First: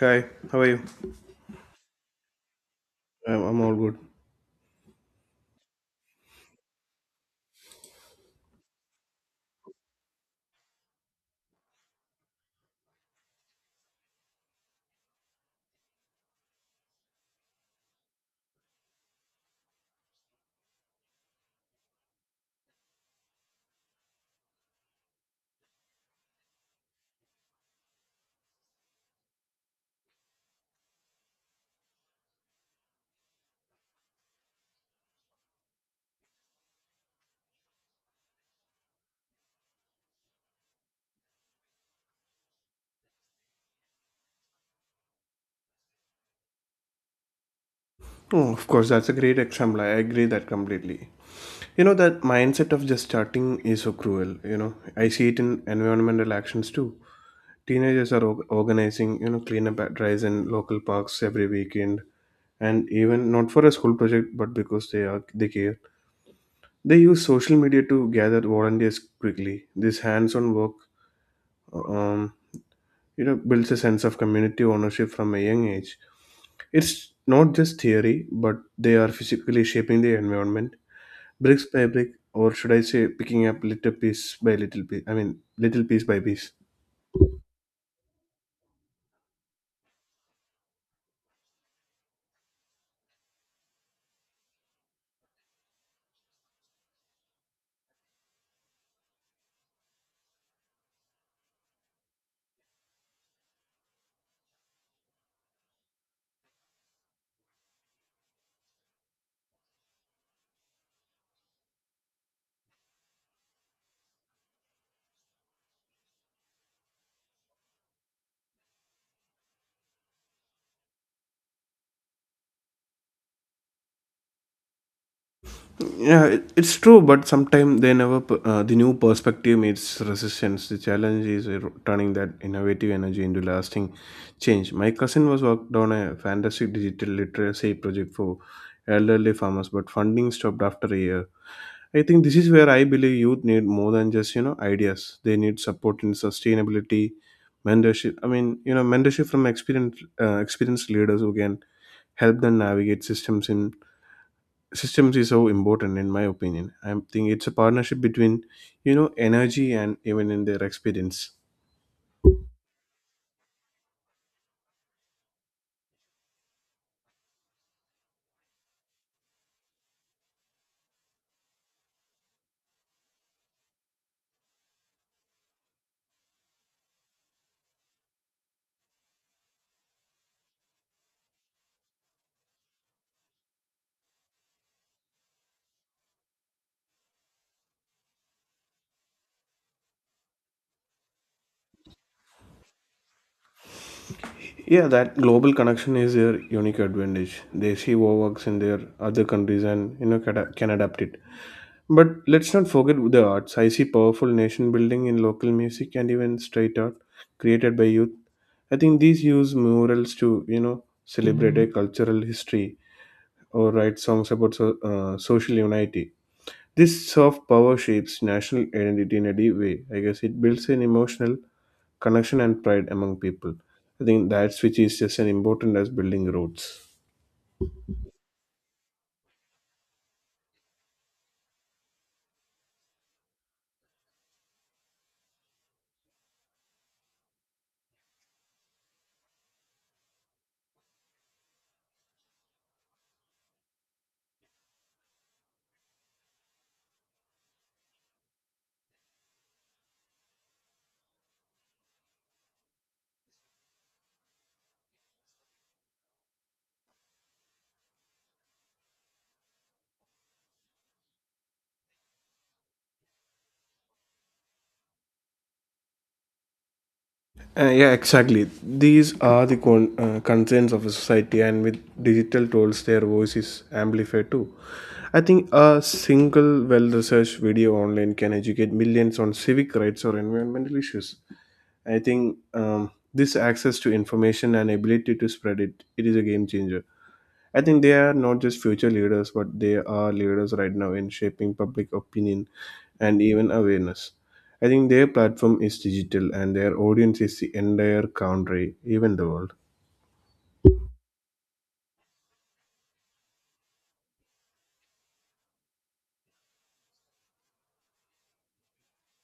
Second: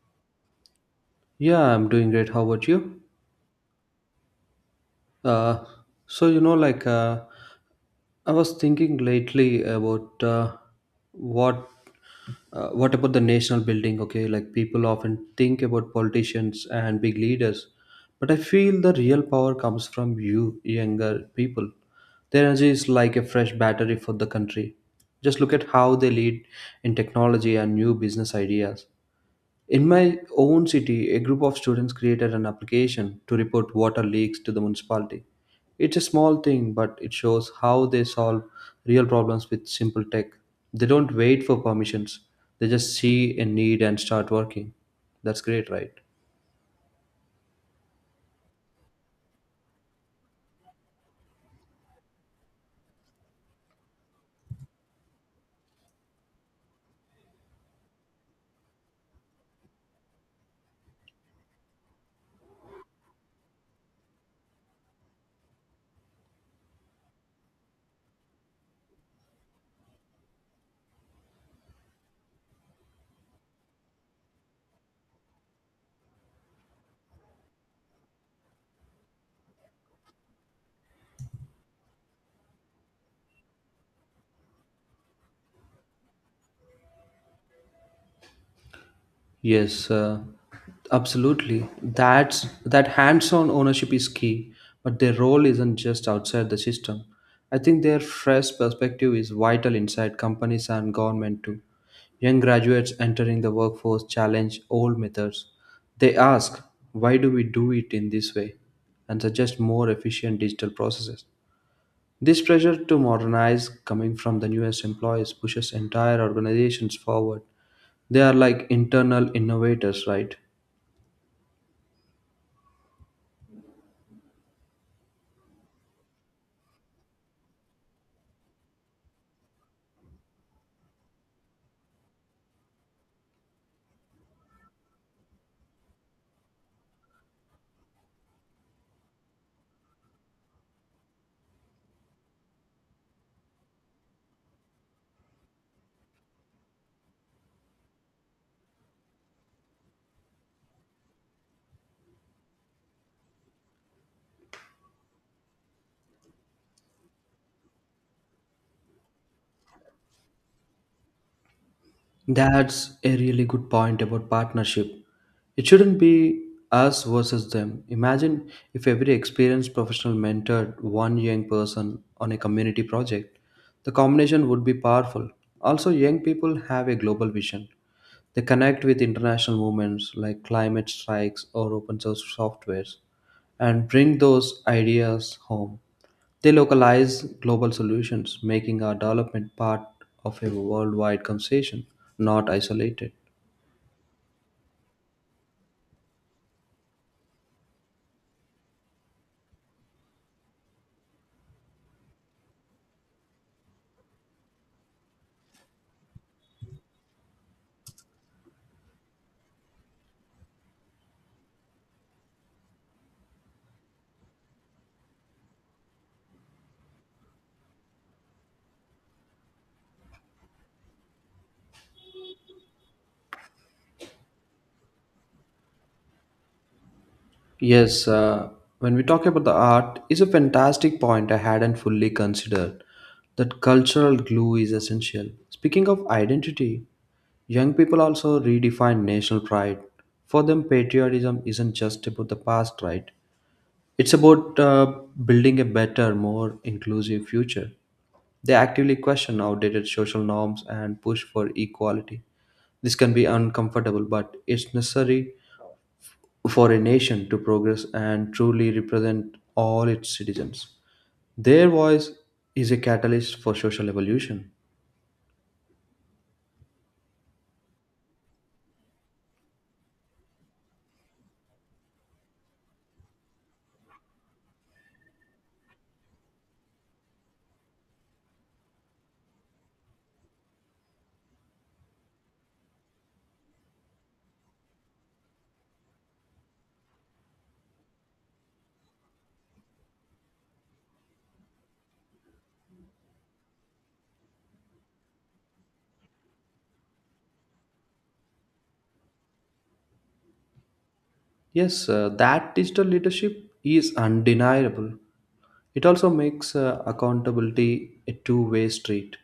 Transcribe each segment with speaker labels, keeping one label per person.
Speaker 1: Hi, how are you?
Speaker 2: Yeah, I'm doing great. How about you?
Speaker 1: I'm all good.
Speaker 2: Uh, so you know, I was thinking lately about what what about the national building? Okay, like people often think about politicians and big leaders, but I feel the real power comes from you, younger people. Their energy is like a fresh battery for the country. Just look at how they lead in technology and new business ideas. In my own city, a group of students created an application to report water leaks to the municipality. It's a small thing, but it shows how they solve real problems with simple tech. They don't wait for permissions, they just see a need and start working. That's great, right?
Speaker 1: Oh, of course, that's a great example. I agree that completely. That mindset of just starting is so cruel. I see it in environmental actions too. Teenagers are organizing, cleanup at drives in local parks every weekend, and even not for a school project, but because they care. They use social media to gather volunteers quickly. This hands-on work, uh, um, builds a sense of community ownership from a young age. It's not just theory, but they are physically shaping the environment, bricks by brick, or should I say, picking up little piece by little piece. I mean, little piece by piece.
Speaker 2: Yes, absolutely. That hands-on ownership is key, but their role isn't just outside the system. I think their fresh perspective is vital inside companies and government too. Young graduates entering the workforce challenge old methods. They ask, why do we do it in this way? And suggest more efficient digital processes. This pressure to modernize coming from the newest employees pushes entire organizations forward. They are like internal innovators, right?
Speaker 1: Yeah, it's true, but sometimes they never. The new perspective meets resistance. The challenge is turning that innovative energy into lasting change. My cousin was worked on a fantastic digital literacy project for elderly farmers, but funding stopped after a year. I think this is where I believe youth need more than just ideas. They need support in sustainability, mentorship. I mean, mentorship from experienced leaders who can help them navigate systems. In systems is so important in my opinion. I think it's a partnership between energy and even in their experience.
Speaker 2: That's a really good point about partnership. It shouldn't be us versus them. Imagine if every experienced professional mentored one young person on a community project. The combination would be powerful. Also, young people have a global vision. They connect with international movements like climate strikes or open source softwares and bring those ideas home. They localize global solutions, making our development part of a worldwide conversation, not isolated.
Speaker 1: Yeah, that global connection is their unique advantage. They see what works in their other countries and can, can adapt it. But let's not forget the arts. I see powerful nation building in local music and even street art created by youth. I think these use murals to celebrate a cultural history or write songs about social unity. This soft power shapes national identity in a deep way. I guess it builds an emotional connection and pride among people. I think that's which is just as important as building roads.
Speaker 2: Yes, when we talk about the art, is a fantastic point I hadn't fully considered. That cultural glue is essential. Speaking of identity, young people also redefine national pride. For them, patriotism isn't just about the past, right? It's about building a better, more inclusive future. They actively question outdated social norms and push for equality. This can be uncomfortable, but it's necessary for a nation to progress and truly represent all its citizens. Their voice is a catalyst for social evolution.
Speaker 1: Yeah, exactly. These are the concerns of a society, and with digital tools, their voice is amplified too. I think a single well researched video online can educate millions on civic rights or environmental issues. I think this access to information and ability to spread it is a game changer. I think they are not just future leaders, but they are leaders right now in shaping public opinion and even awareness. I think their platform is digital and their audience is the entire country, even the world.
Speaker 2: Yes, that digital leadership is undeniable. It also makes accountability a two-way street.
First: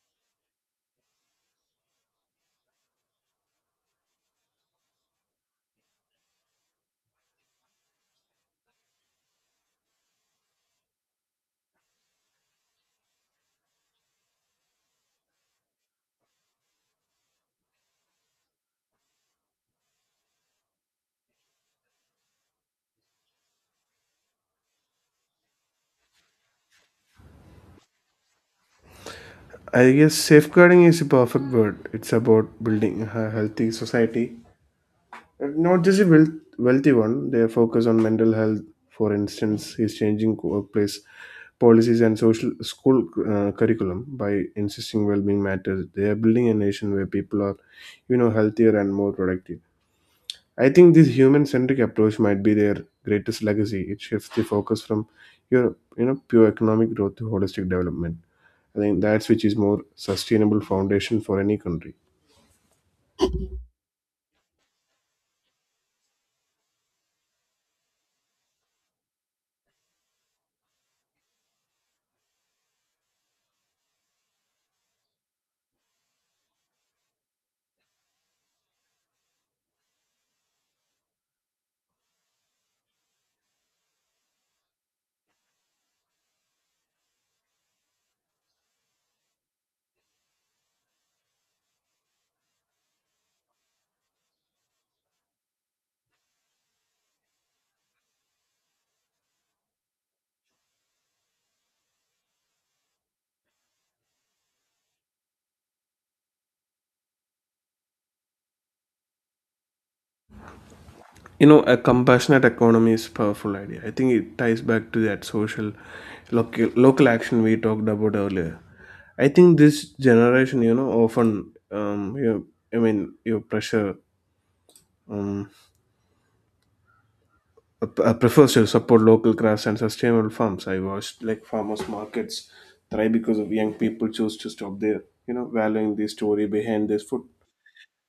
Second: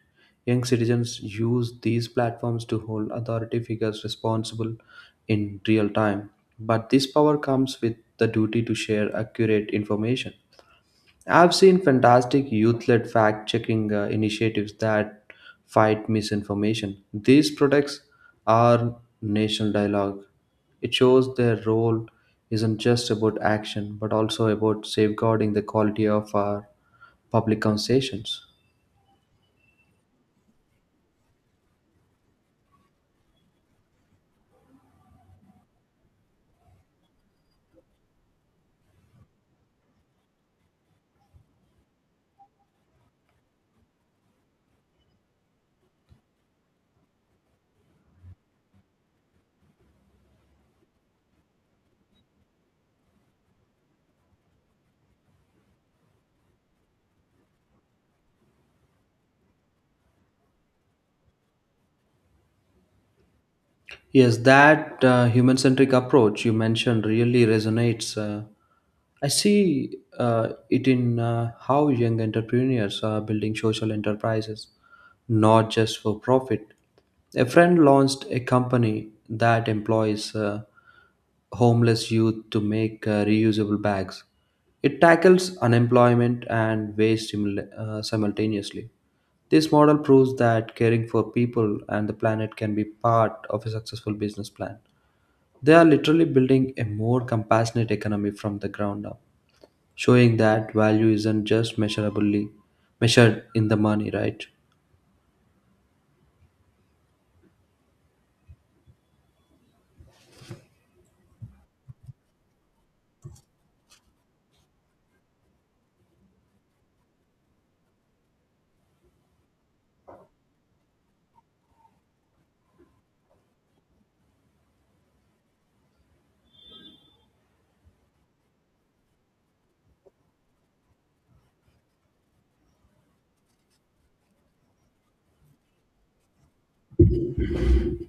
Speaker 2: Young citizens use these platforms to hold authority figures responsible in real time. But this power comes with the duty to share accurate information. I've seen fantastic youth led fact checking initiatives that fight misinformation. These products are national dialogue. It shows their role isn't just about action but also about safeguarding the quality of our public conversations.
Speaker 1: I guess safeguarding is a perfect word. It's about building a healthy society. Not just a wealthy one, their focus on mental health, for instance, is changing workplace policies and social school curriculum by insisting well-being matters. They are building a nation where people are, healthier and more productive. I think this human-centric approach might be their greatest legacy. It shifts the focus from your, pure economic growth to holistic development. I think that's which is more sustainable foundation for any country.
Speaker 2: Yes, that human centric approach you mentioned really resonates. I see it in how young entrepreneurs are building social enterprises, not just for profit. A friend launched a company that employs homeless youth to make reusable bags. It tackles unemployment and waste simultaneously. This model proves that caring for people and the planet can be part of a successful business plan. They are literally building a more compassionate economy from the ground up, showing that value isn't just measurably measured in the money, right?
Speaker 1: A compassionate economy is a powerful idea. I think it ties back to that social, local action we talked about earlier. I think this generation, often, I mean, your pressure um, prefers to support local crafts and sustainable farms. I watched like farmers markets thrive because of young people choose to stop there, valuing the story behind this food.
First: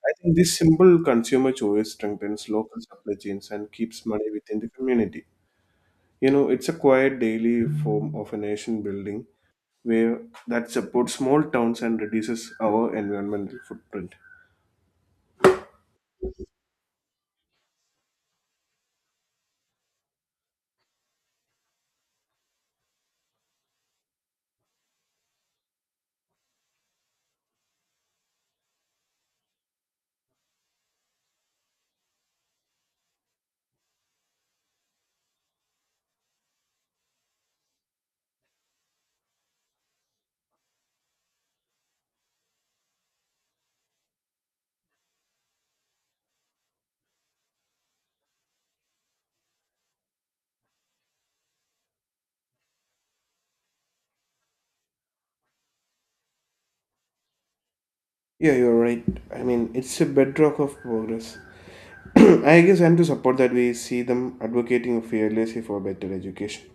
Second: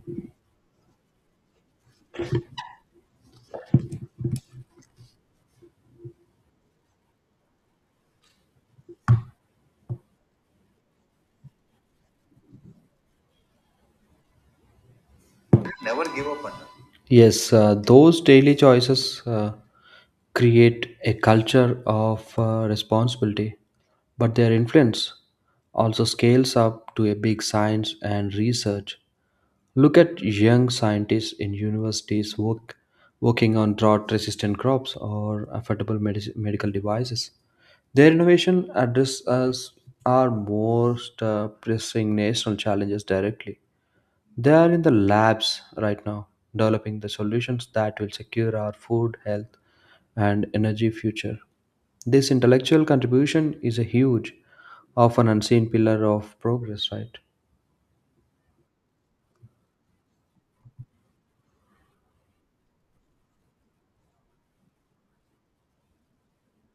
Speaker 1: I think this simple consumer choice strengthens local supply chains and keeps money within the community. It's a quiet daily form of a nation building where that supports small towns and reduces our environmental footprint.
Speaker 2: Yes, those daily choices create a culture of responsibility, but their influence also scales up to a big science and research. Look at young scientists in working on drought resistant crops or affordable medical devices. Their innovation addresses our most pressing national challenges directly. They are in the labs right now, developing the solutions that will secure our food, health, and energy future. This intellectual contribution is a huge, often unseen pillar of progress, right?
Speaker 1: Yeah, you're right. I mean, it's a bedrock of progress. I guess I'm to support that we see them advocating fearlessly for better education.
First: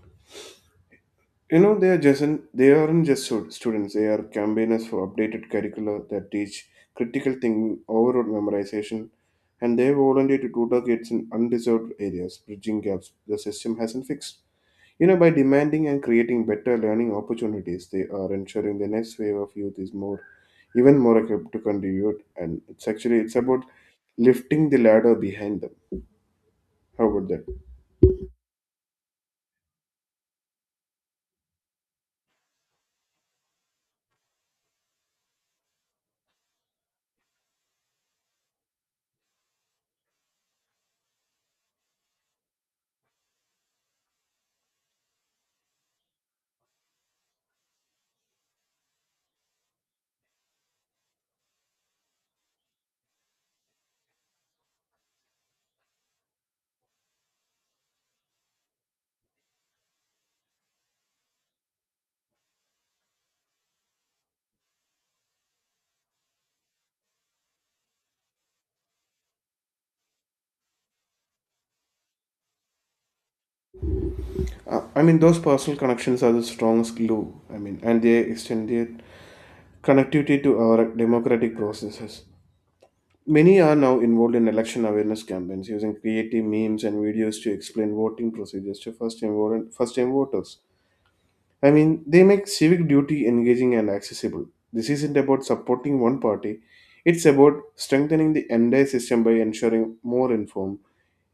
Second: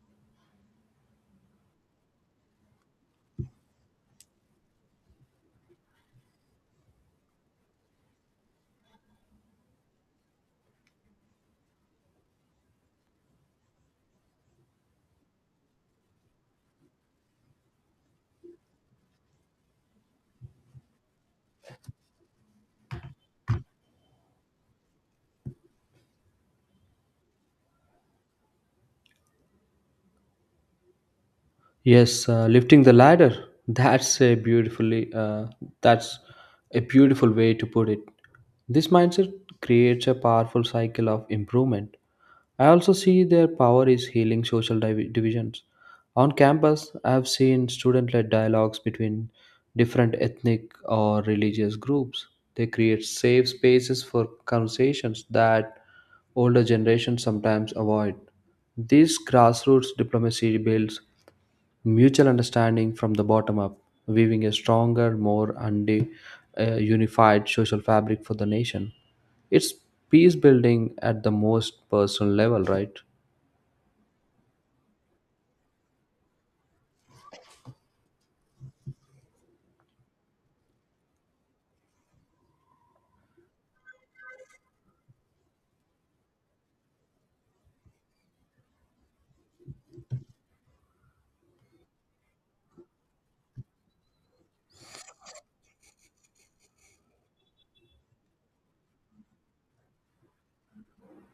Speaker 1: You know, they are just they aren't just students; they are campaigners for updated curricula that teach critical thinking, overload memorization, and they volunteer to tutor kids in undeserved areas, bridging gaps the system hasn't fixed. By demanding and creating better learning opportunities, they are ensuring the next wave of youth is even more equipped to contribute. And it's about lifting the ladder behind them. How about that?
Speaker 2: Yes, lifting the ladder. That's a beautiful way to put it. This mindset creates a powerful cycle of improvement. I also see their power is healing divisions. On campus, I have seen student led dialogues between different ethnic or religious groups. They create safe spaces for conversations that older generations sometimes avoid. This grassroots diplomacy builds mutual understanding from the bottom up, weaving a stronger, more unified social fabric for the nation. It's peace building at the most personal level, right?
Speaker 1: I mean, those personal connections are the strongest glue. I mean, and they extend their connectivity to our democratic processes. Many are now involved in election awareness campaigns using creative memes and videos to explain voting procedures to first-time voters. I mean, they make civic duty engaging and accessible. This isn't about supporting one party, it's about strengthening the entire system by ensuring more informed,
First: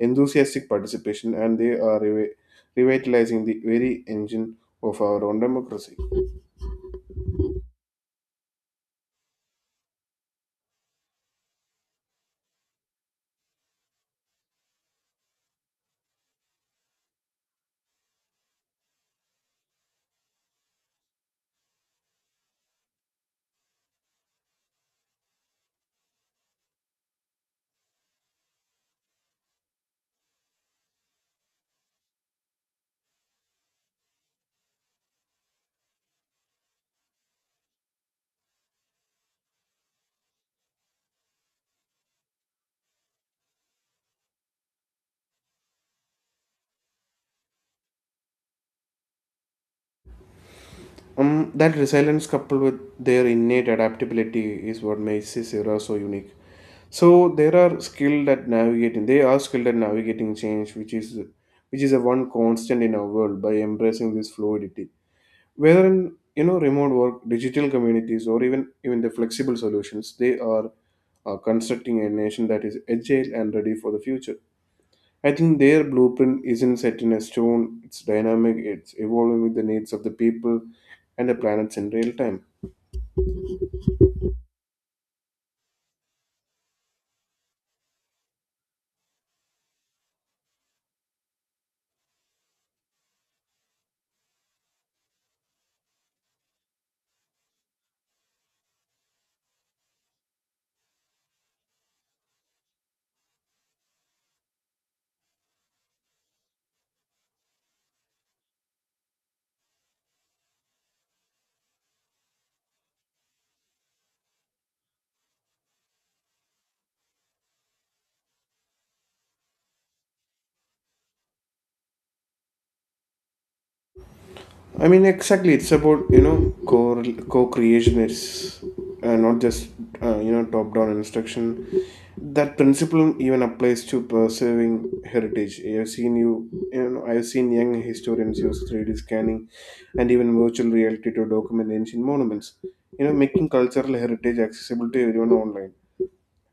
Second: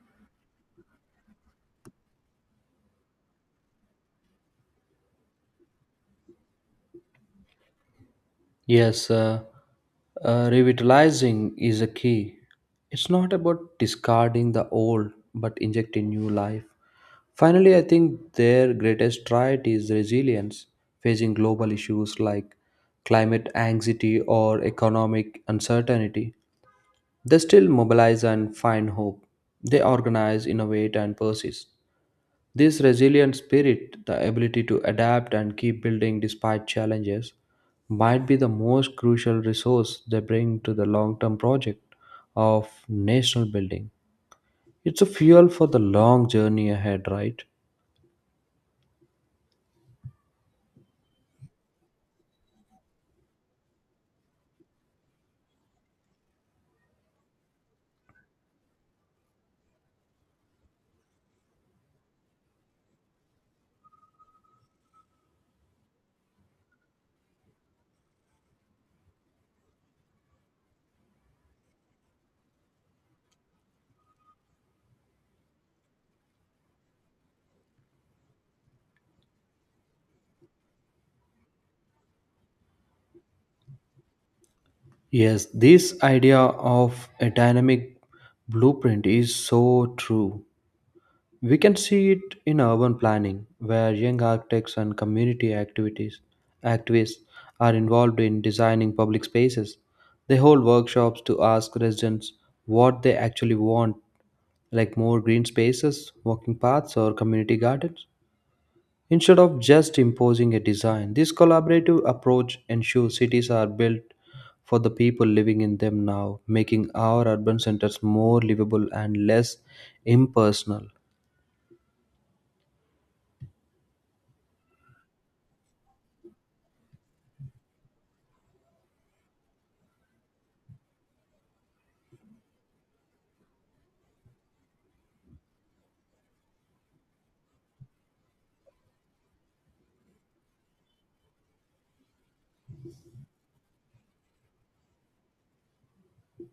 Speaker 1: enthusiastic participation, and they are revitalizing the very engine of our own democracy.
Speaker 2: Yes, revitalizing is a key. It's not about discarding the old but injecting new life. Finally, I think their greatest trait is resilience, facing global issues like climate anxiety or economic uncertainty. They still mobilize and find hope. They organize, innovate, and persist. This resilient spirit, the ability to adapt and keep building despite challenges, might be the most crucial resource they bring to the long term project of national building. It's a fuel for the long journey ahead, right?
Speaker 1: That resilience coupled with their innate adaptability is what makes this era so unique. So there are skilled at navigating. They are skilled at navigating change, which is a one constant in our world, by embracing this fluidity, whether in remote work digital communities, or even the flexible solutions they are constructing a nation that is agile and ready for the future. I think their blueprint isn't set in a stone. It's dynamic. It's evolving with the needs of the people and the planets in real time.
Speaker 2: Yes, this idea of a dynamic blueprint is so true. We can see it in urban planning, where young architects and community activities activists are involved in designing public spaces. They hold workshops to ask residents what they actually want, like more green spaces, walking paths, or community gardens. Instead of just imposing a design, this collaborative approach ensures cities are built for the people living in them now, making our urban centers more livable and less impersonal.
Speaker 1: I mean, exactly. It's about co co-creation. It's not just top-down instruction. That principle even applies to preserving heritage. I've seen young historians use 3D scanning and even virtual reality to document ancient monuments. Making cultural heritage accessible to everyone online.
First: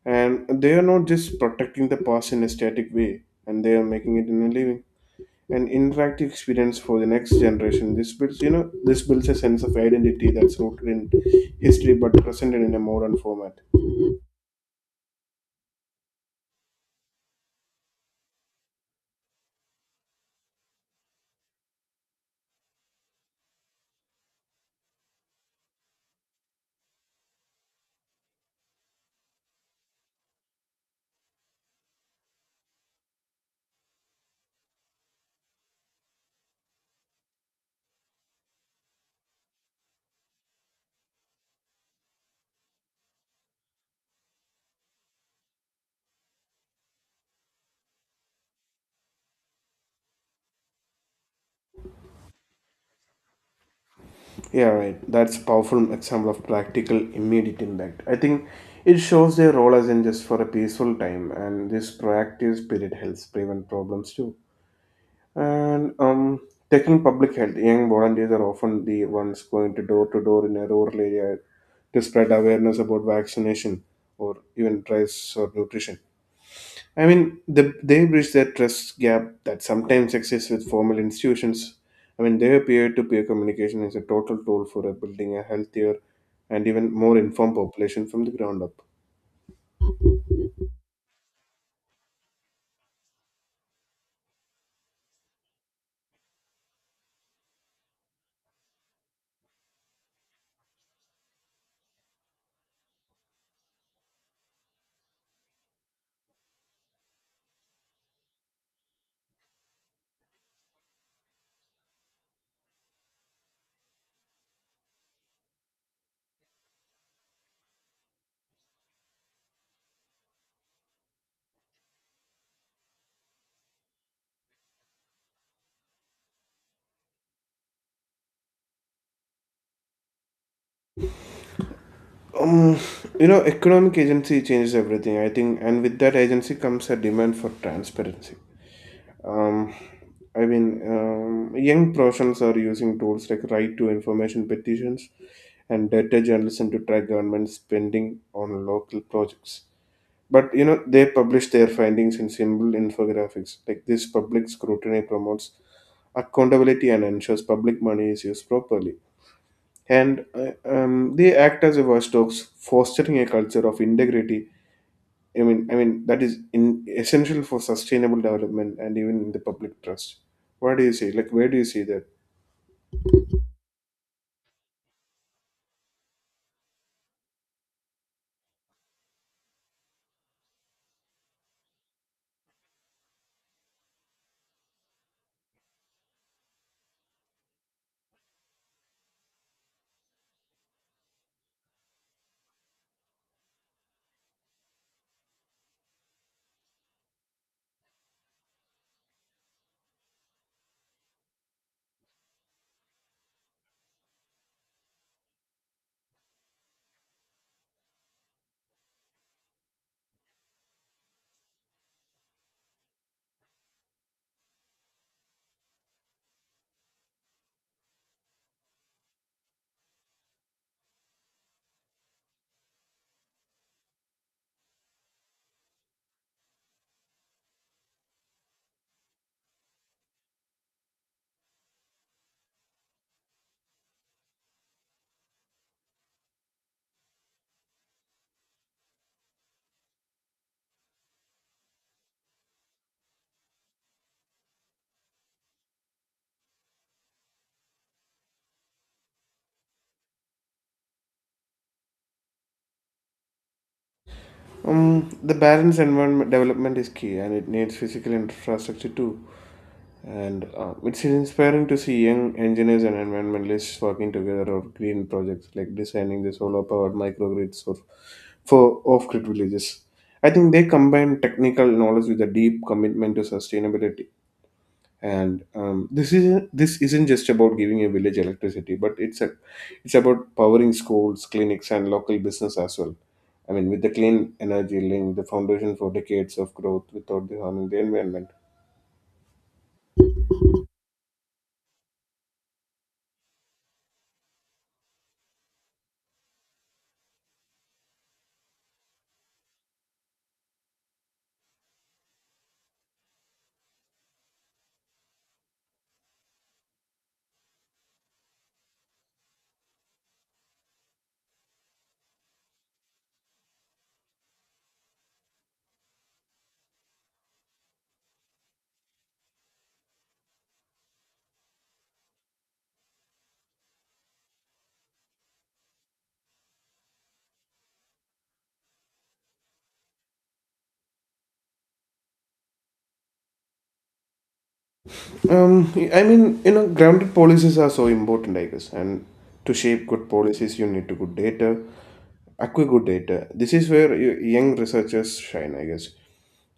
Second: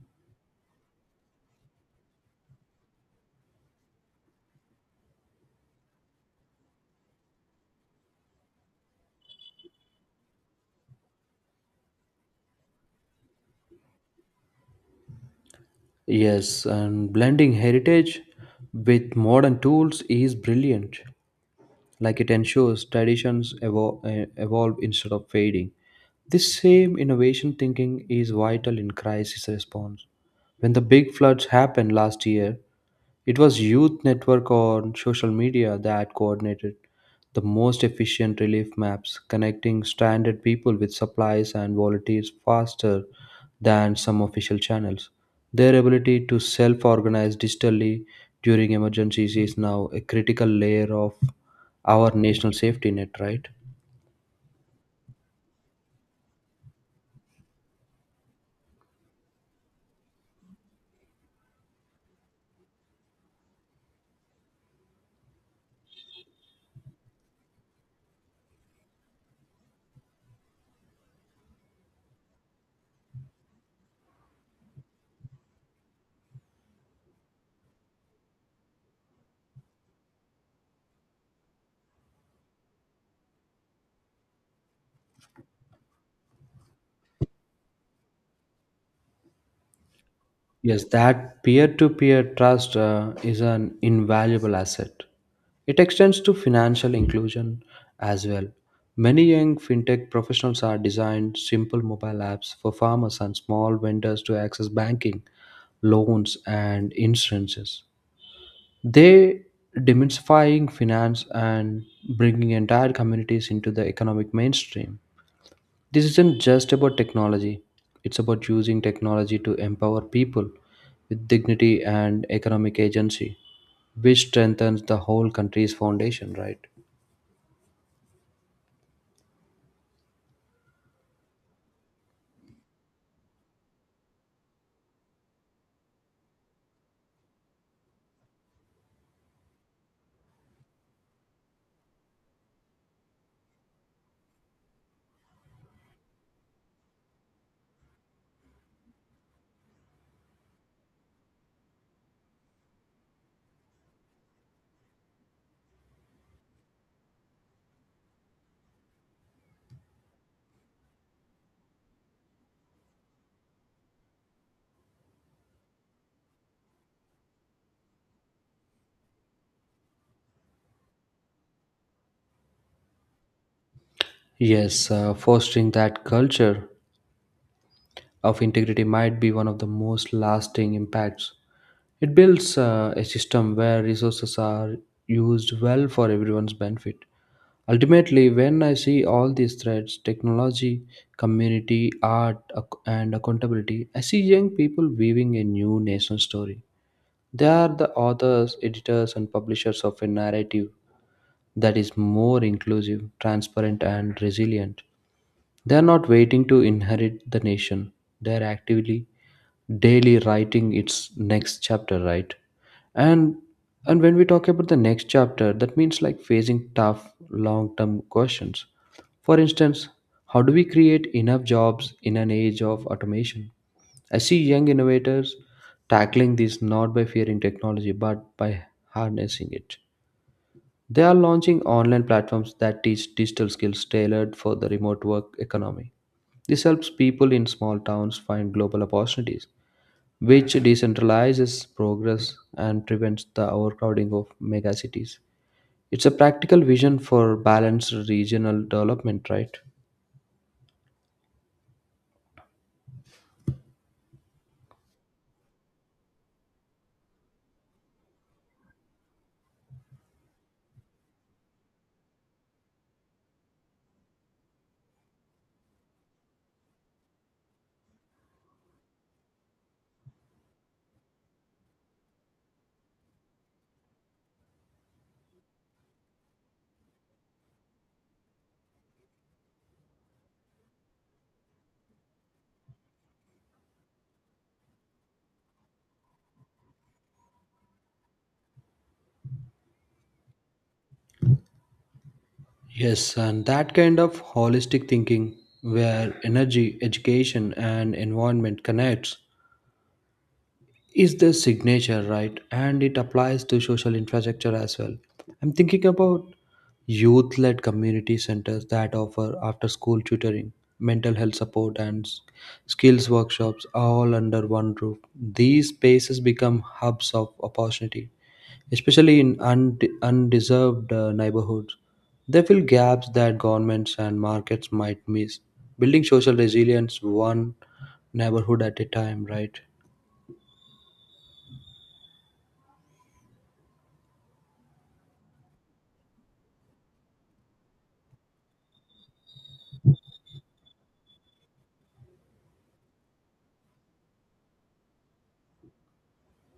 Speaker 1: And they are not just protecting the past in a static way, and they are making it in a living an interactive experience for the next generation. This builds a sense of identity that's rooted in history but presented in a modern format.
Speaker 2: Yes, and blending heritage with modern tools is brilliant. Like it ensures traditions evolve instead of fading. This same innovation thinking is vital in crisis response. When the big floods happened last year, it was Youth Network on social media that coordinated the most efficient relief maps, connecting stranded people with supplies and volunteers faster than some official channels. Their ability to self organize digitally during emergencies is now a critical layer of our national safety net, right?
Speaker 1: Yeah, right. That's a powerful example of practical, immediate impact. I think it shows their role as in just for a peaceful time, and this proactive spirit helps prevent problems too. And taking public health, young volunteers are often the ones going to door in a rural area to spread awareness about vaccination or even price or nutrition. I mean, they bridge that trust gap that sometimes exists with formal institutions. I mean, their peer to peer communication is a total tool for building a healthier and even more informed population from the ground up.
Speaker 2: Yes, that peer-to-peer trust is an invaluable asset. It extends to financial inclusion as well. Many young fintech professionals are designed simple mobile apps for farmers and small vendors to access banking, loans, and insurances. They demystifying finance and bringing entire communities into the economic mainstream. This isn't just about technology, it's about using technology to empower people with dignity and economic agency, which strengthens the whole country's foundation, right?
Speaker 1: Um, economic agency changes everything, I think, and with that agency comes a demand for transparency. Um, I mean, young professionals are using tools like right to information petitions and data journalism to track government spending on local projects. But they publish their findings in simple infographics. Like this public scrutiny promotes accountability and ensures public money is used properly. And they act as a watchdogs, fostering a culture of integrity. I mean that is essential for sustainable development and even in the public trust. What do you see? Like, where do you see that?
Speaker 2: Yes, fostering that culture of integrity might be one of the most lasting impacts. It builds a system where resources are used well for everyone's benefit. Ultimately, when I see all these threads technology, community, art, and accountability I see young people weaving a new nation story. They are the authors, editors, and publishers of a narrative that is more inclusive, transparent, and resilient. They are not waiting to inherit the nation. They are actively daily writing its next chapter, right? And and when we talk about the next chapter, that means like facing tough long-term questions. For instance, how do we create enough jobs in an age of automation? I see young innovators tackling this not by fearing technology but by harnessing it. They are launching online platforms that teach digital skills tailored for the remote work economy. This helps people in small towns find global opportunities, which decentralizes progress and prevents the overcrowding of megacities. It's a practical vision for balanced regional development, right?
Speaker 1: The balanced environment development is key, and it needs physical infrastructure too. And it's inspiring to see young engineers and environmentalists working together on green projects like designing the solar powered microgrids for off grid villages. I think they combine technical knowledge with a deep commitment to sustainability. And this isn't just about giving a village electricity, but it's about powering schools, clinics, and local business as well. I mean, with the clean energy link, the foundation for decades of growth without the harming the environment.
Speaker 2: Yes, and that kind of holistic thinking where energy, education, and environment connects is the signature, right? And it applies to social infrastructure as well. I'm thinking about youth led community centers that offer after school tutoring, mental health support, and skills workshops all under one roof. These spaces become hubs of opportunity, especially in undeserved neighborhoods. They fill gaps that governments and markets might miss, building social resilience one neighborhood at a time, right?
Speaker 1: I mean, grounded policies are so important, I guess. And to shape good policies, you need to good data, acquire good data. This is where young researchers shine, I guess.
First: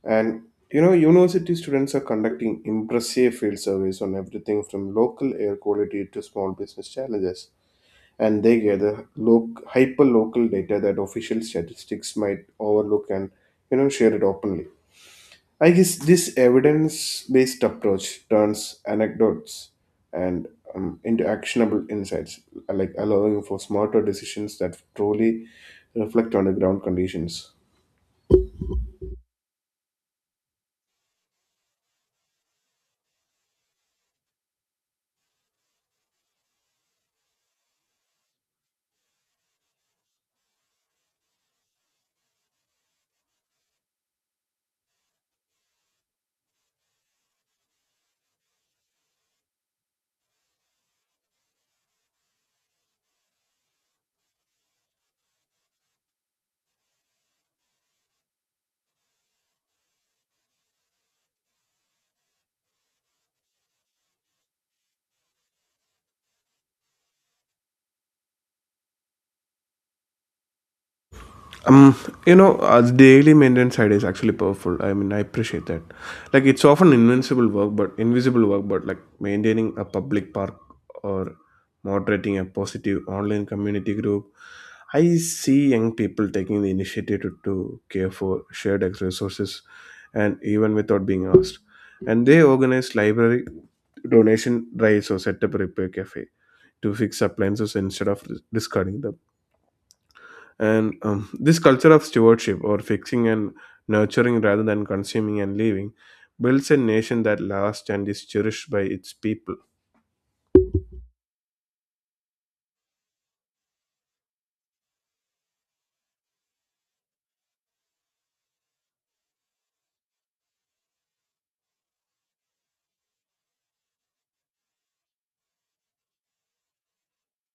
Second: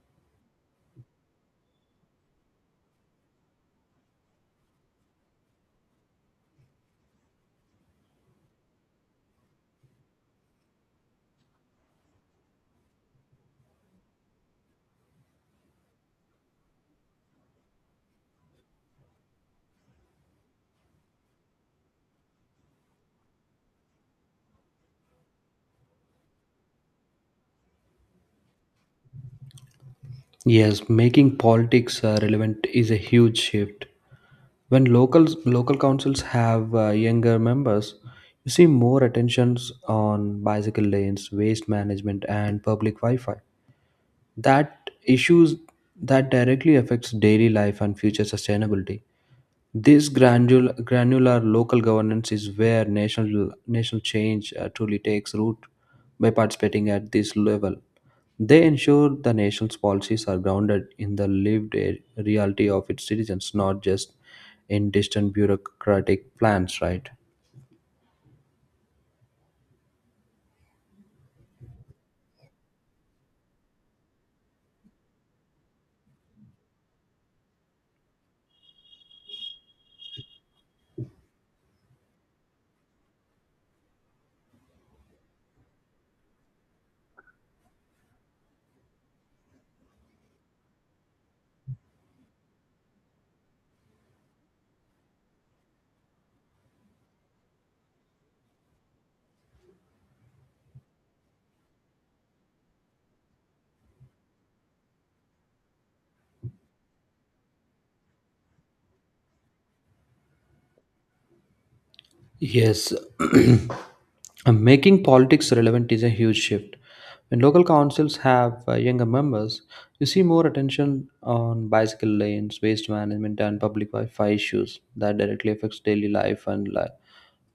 Speaker 1: And university students are conducting impressive field surveys on everything from local air quality to small business challenges. And they gather hyper local data that official statistics might overlook and share it openly. I guess this evidence based approach turns anecdotes and into actionable insights, like allowing for smarter decisions that truly reflect on the ground conditions.
Speaker 2: Yes, making politics relevant is a huge shift. When local councils have younger members, you see more attentions on bicycle lanes, waste management, and public Wi-Fi. That issues that directly affects daily life and future sustainability. This granular local governance is where national change truly takes root by participating at this level. They ensure the nation's policies are grounded in the lived reality of its citizens, not just in distant bureaucratic plans, right?
Speaker 1: Um, daily maintenance side is actually powerful. I mean, I appreciate that. Like, it's often invincible work, but invisible work, but like maintaining a public park or moderating a positive online community group. I see young people taking the initiative to care for shared resources and even without being asked. And they organize library donation drives or set up a repair cafe to fix appliances instead of discarding them and this culture of stewardship or fixing and nurturing rather than consuming and leaving builds a nation that lasts and is cherished by its people.
Speaker 2: Yes, making politics relevant is a huge shift. When local councils have younger members, you see more attention on bicycle lanes, waste management, and public Wi-Fi issues that directly affects daily life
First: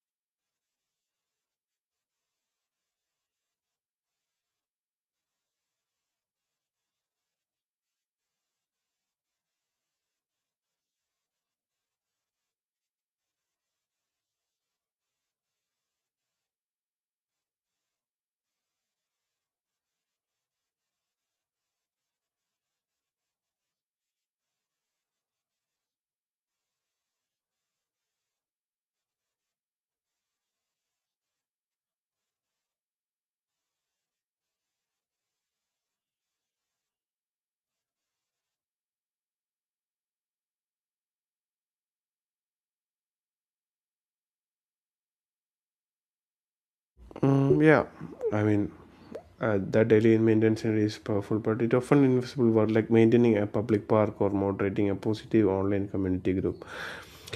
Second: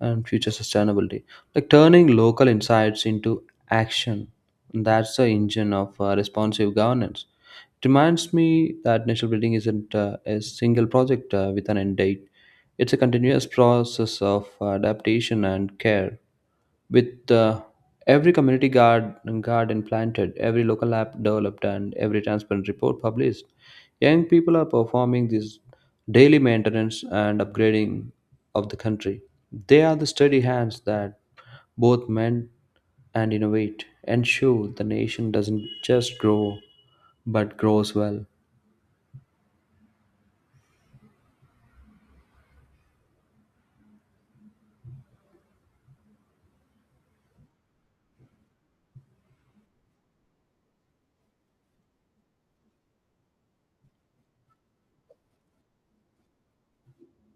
Speaker 2: and future sustainability. Like turning local insights into action, that's the engine of responsive governance. It reminds me that national building isn't a single project with an end date. It's a continuous process of adaptation and care. With every community guard, garden planted, every local app developed, and every transparent report published, young people are performing this daily maintenance and upgrading of the country. They are the steady hands that both mend and innovate, ensure the nation doesn't just grow but grows well.
Speaker 1: Mm, yeah, I mean, that daily maintenance is powerful, but it often invisible work like maintaining a public park or moderating a positive online community group.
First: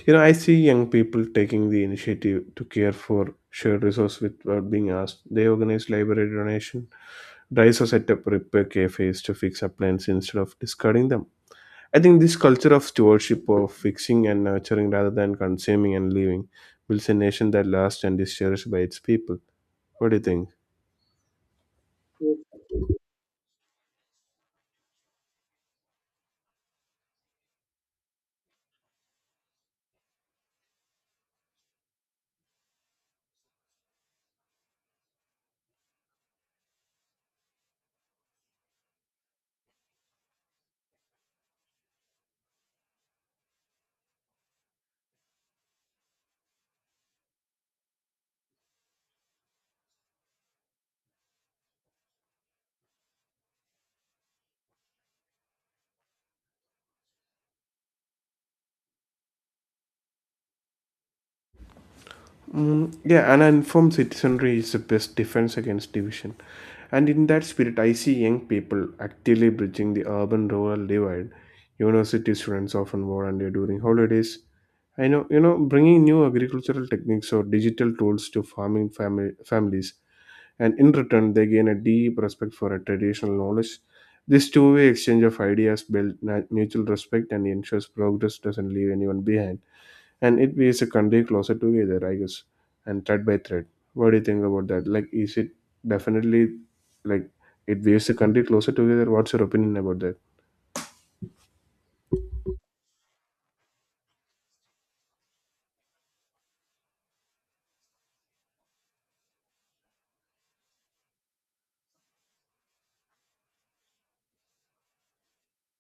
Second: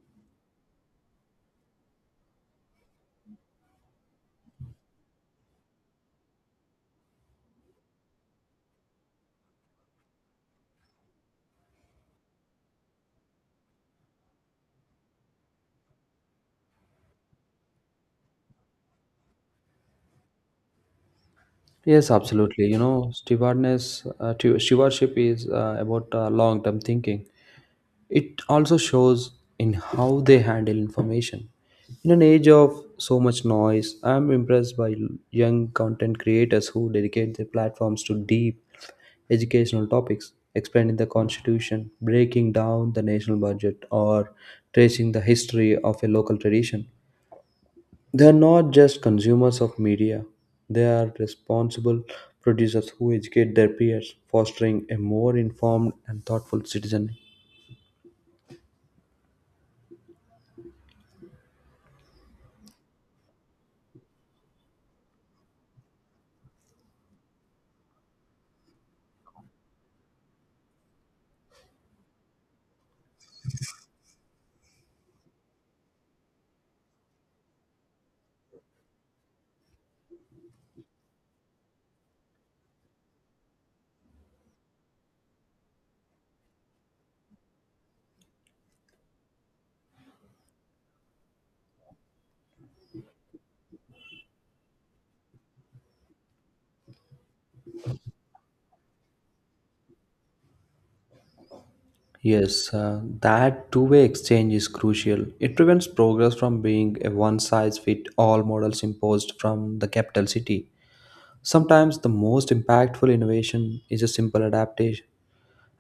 Speaker 1: You know, I see young people taking the initiative to care for shared resource without being asked. They organize library donation, drives, to set up repair cafes to fix appliances instead of discarding them. I think this culture of stewardship of fixing and nurturing rather than consuming and leaving builds a nation that lasts and is cherished by its people. What do you think?
Speaker 2: Yes, absolutely. You know, stewardship is about long-term thinking. It also shows in how they handle information. In an age of so much noise, I'm impressed by young content creators who dedicate their platforms to deep educational topics, explaining the constitution, breaking down the national budget, or tracing the history of a local tradition. They are not just consumers of media, they are responsible producers who educate their peers, fostering a more informed and thoughtful citizen.
Speaker 1: Mm, yeah, an informed citizenry is the best defense against division. And in that spirit, I see young people actively bridging the urban rural divide. University students often volunteer during holidays. I know, you know, bringing new agricultural techniques or digital tools to families, and in return, they gain a deep respect for a traditional knowledge. This two-way exchange of ideas builds mutual respect and ensures progress doesn't leave anyone behind, and it weaves a country closer together, I guess, and thread by thread. What do you think about that? Like, is it definitely, like, it weaves the country closer together? What's your opinion about that?
Speaker 2: Yes, that two-way exchange is crucial. It prevents progress from being a one size fit all models imposed from the capital city. Sometimes the most impactful innovation is a simple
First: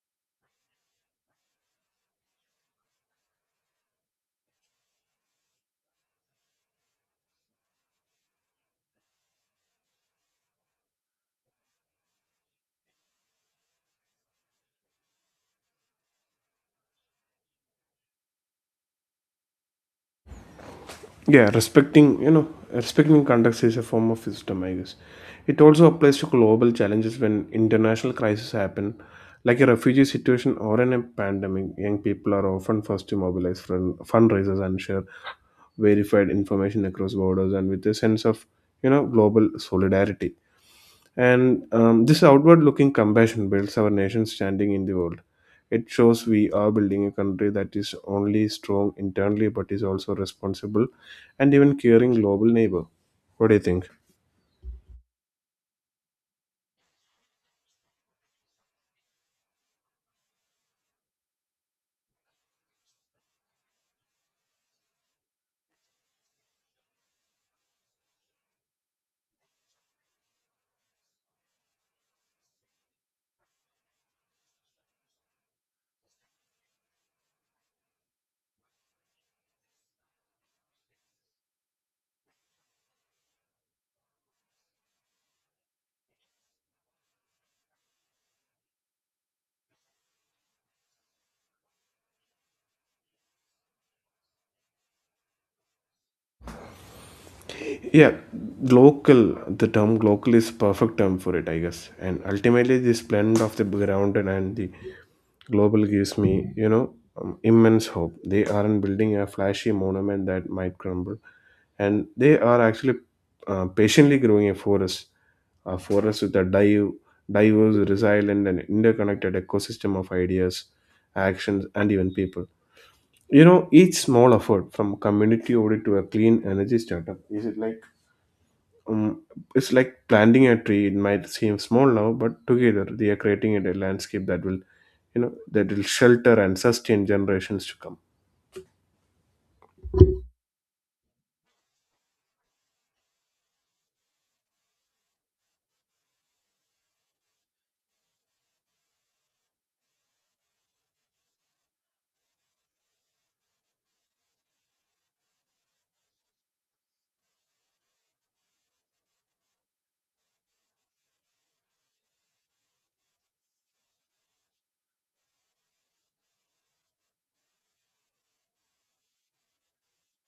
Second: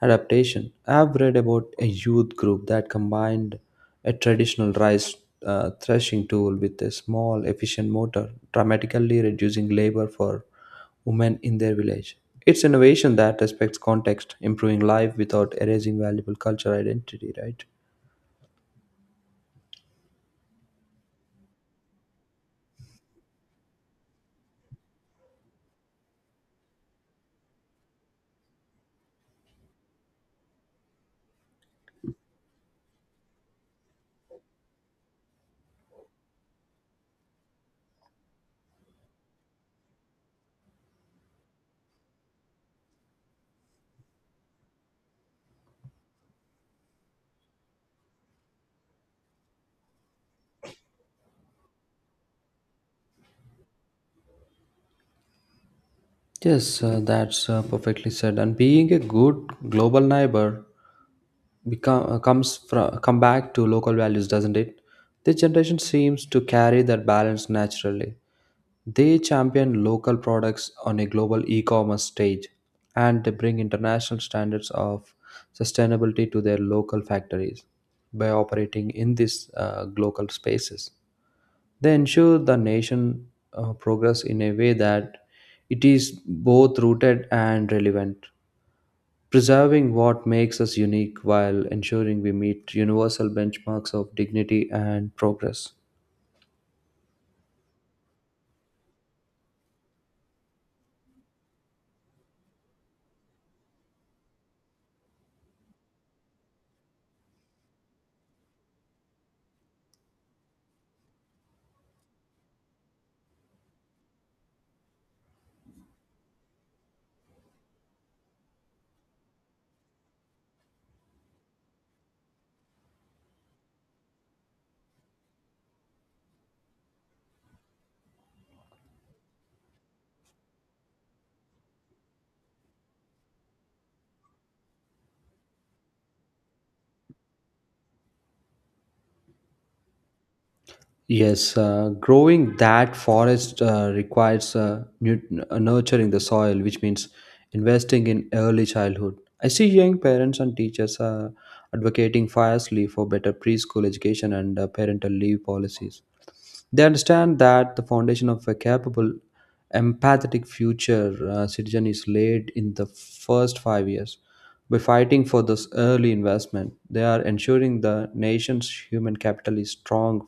Speaker 2: Adaptation. I've read about a youth group that combined a traditional rice threshing tool with a small, efficient motor, dramatically reducing labor for women in their village. It's innovation that respects context, improving life without erasing valuable cultural identity, right?
Speaker 1: Yeah, respecting, respecting context is a form of wisdom, I guess. It also applies to global challenges when international crises happen, like a refugee situation or in a pandemic. Young people are often first to mobilize fundraisers and share verified information across borders and with a sense of, you know, global solidarity. And this outward looking compassion builds our nation's standing in the world. It shows we are building a country that is only strong internally but is also responsible and even caring global neighbor. What do you think?
Speaker 2: Yes, that's perfectly said. And being a good global neighbor become comes from come back to local values, doesn't it? This generation seems to carry that balance naturally. They champion local products on a global e-commerce stage, and they bring international standards of sustainability to their local factories. By operating in these local spaces, they ensure the nation progress in a way that it is both rooted and relevant, preserving what makes us unique while ensuring we meet universal benchmarks of dignity and progress.
Speaker 1: Yeah, local, the term local is perfect term for it, I guess. And ultimately, this blend of the grounded and the global gives me, you know, immense hope. They aren't building a flashy monument that might crumble, and they are actually patiently growing a forest, a forest with a dive, diverse, resilient and interconnected ecosystem of ideas, actions and even people. You know, each small effort from community audit to a clean energy startup is it like, um, it's like planting a tree. It might seem small now, but together they are creating a landscape that will, you know, that will shelter and sustain generations to come.
Speaker 2: Yes, growing that forest requires nurturing the soil, which means investing in early childhood. I see young parents and teachers advocating fiercely for better preschool education and parental leave policies. They understand that the foundation of a capable, empathetic future citizen is laid in the first 5 years. By fighting for this early investment, they are ensuring the nation's human capital is strong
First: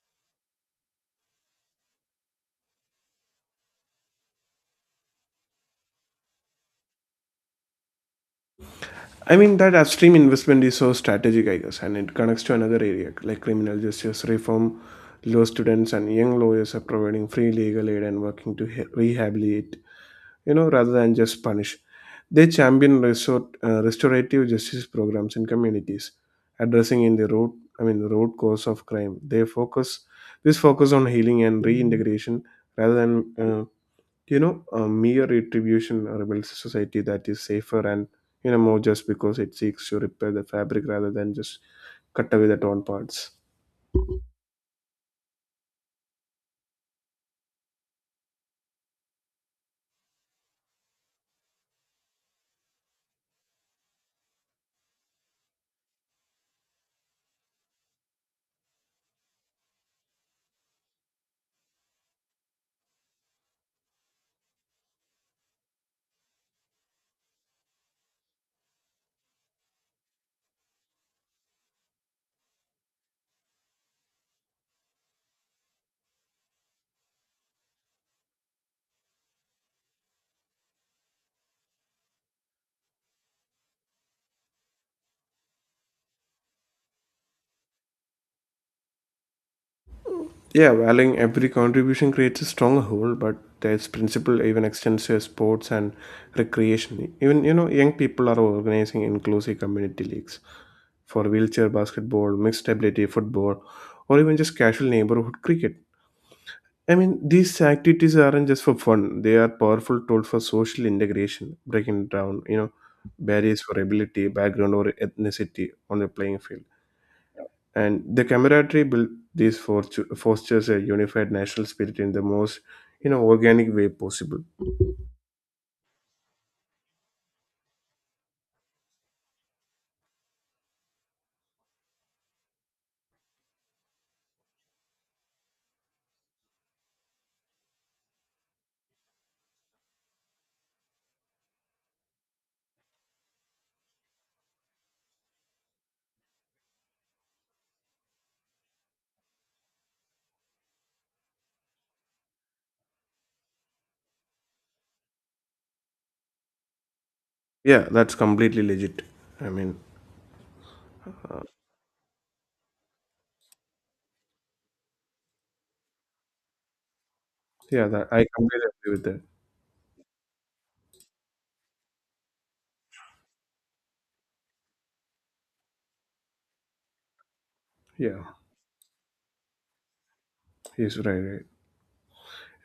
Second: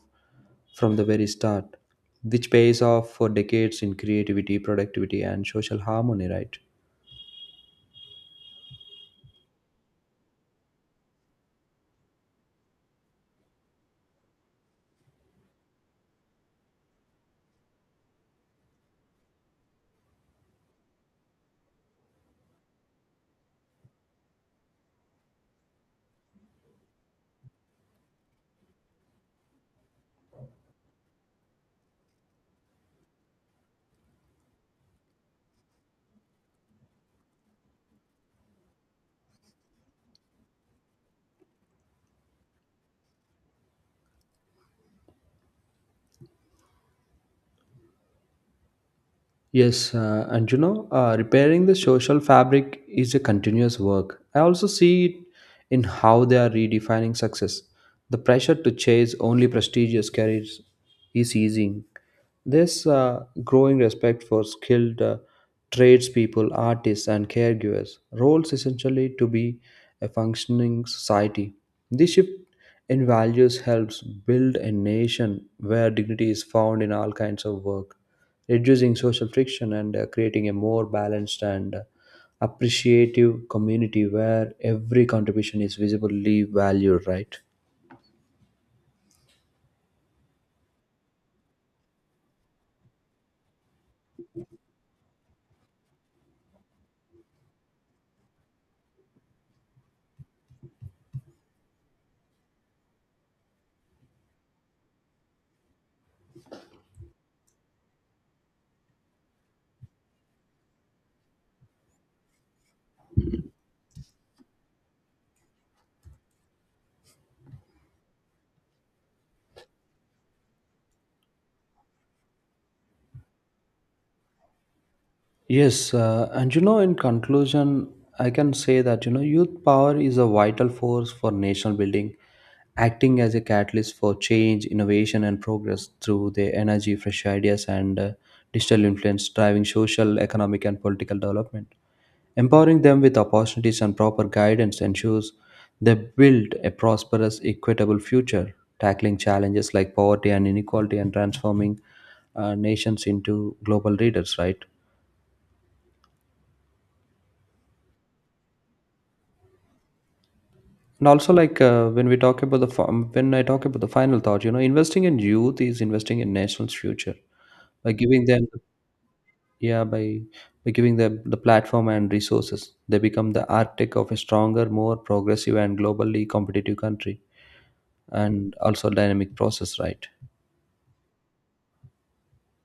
Speaker 2: from the very start, which pays off for decades in creativity, productivity, and social harmony, right?
Speaker 1: I mean, that upstream investment is so strategic, I guess, and it connects to another area like criminal justice reform. Law students and young lawyers are providing free legal aid and working to rehabilitate, you know, rather than just punish. They champion restorative justice programs in communities, addressing in the root I mean root cause of crime. They focus this focus on healing and reintegration rather than you know, a mere retribution, or builds society that is safer and, you know, more just because it seeks to repair the fabric rather than just cut away the torn parts.
Speaker 2: Yes, and you know, repairing the social fabric is a continuous work. I also see it in how they are redefining success. The pressure to chase only prestigious careers is easing, this growing respect for skilled tradespeople, artists, and caregivers roles essentially to be a functioning society. This shift in values helps build a nation where dignity is found in all kinds of work, reducing social friction and creating a more balanced and appreciative community where every contribution is visibly valued, right?
Speaker 1: Yeah, valuing every contribution creates a stronghold, but this principle even extends to sports and recreation. Even, you know, young people are organizing inclusive community leagues for wheelchair basketball, mixed ability football, or even just casual neighborhood cricket. I mean, these activities aren't just for fun; they are powerful tools for social integration, breaking down, you know, barriers for ability, background, or ethnicity on the playing field, and the camaraderie built fosters a unified national spirit in the most, you know, organic way possible.
Speaker 2: Yes, and you know, in conclusion, I can say that you know, youth power is a vital force for national building, acting as a catalyst for change, innovation, and progress through their energy, fresh ideas, and digital influence, driving social, economic, and political development. Empowering them with opportunities and proper guidance ensures they build a prosperous, equitable future, tackling challenges like poverty and inequality, and transforming nations into global leaders. Right.
Speaker 1: Yeah, that's completely legit. I mean,
Speaker 2: And also, like when we talk about when I talk about the final thought, you know, investing in youth is investing in nation's future
Speaker 1: yeah,
Speaker 2: by
Speaker 1: that I
Speaker 2: giving them,
Speaker 1: completely agree with that.
Speaker 2: yeah, by giving them the platform and resources. They become the architect of a stronger, more progressive, and globally competitive country,
Speaker 1: Yeah,
Speaker 2: and also dynamic process. Right?
Speaker 1: he's right, right.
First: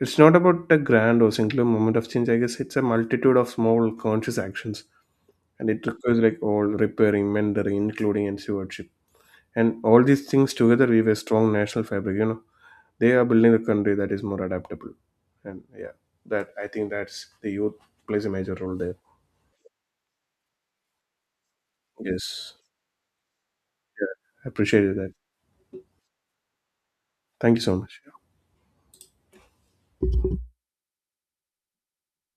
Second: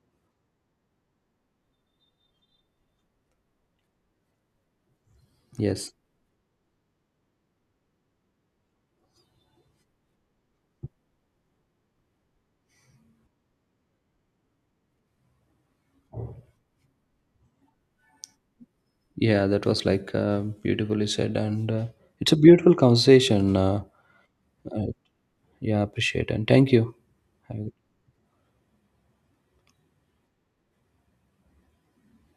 Speaker 1: It's not about a grand or singular moment of change, I guess. It's a multitude of small conscious actions, and it
Speaker 2: Yes.
Speaker 1: requires like all repairing, mentoring, including and stewardship, and all these things together weave a strong national fabric, you know. They are building a country that is more adaptable, and yeah, that I think that's the youth plays a major role there.
Speaker 2: Yeah, that was like beautifully said, and it's a
Speaker 1: Yes,
Speaker 2: beautiful conversation.
Speaker 1: yeah, I
Speaker 2: Uh,
Speaker 1: appreciated that.
Speaker 2: yeah, appreciate and thank you.
Speaker 1: Thank
Speaker 2: Have
Speaker 1: you
Speaker 2: a
Speaker 1: so much.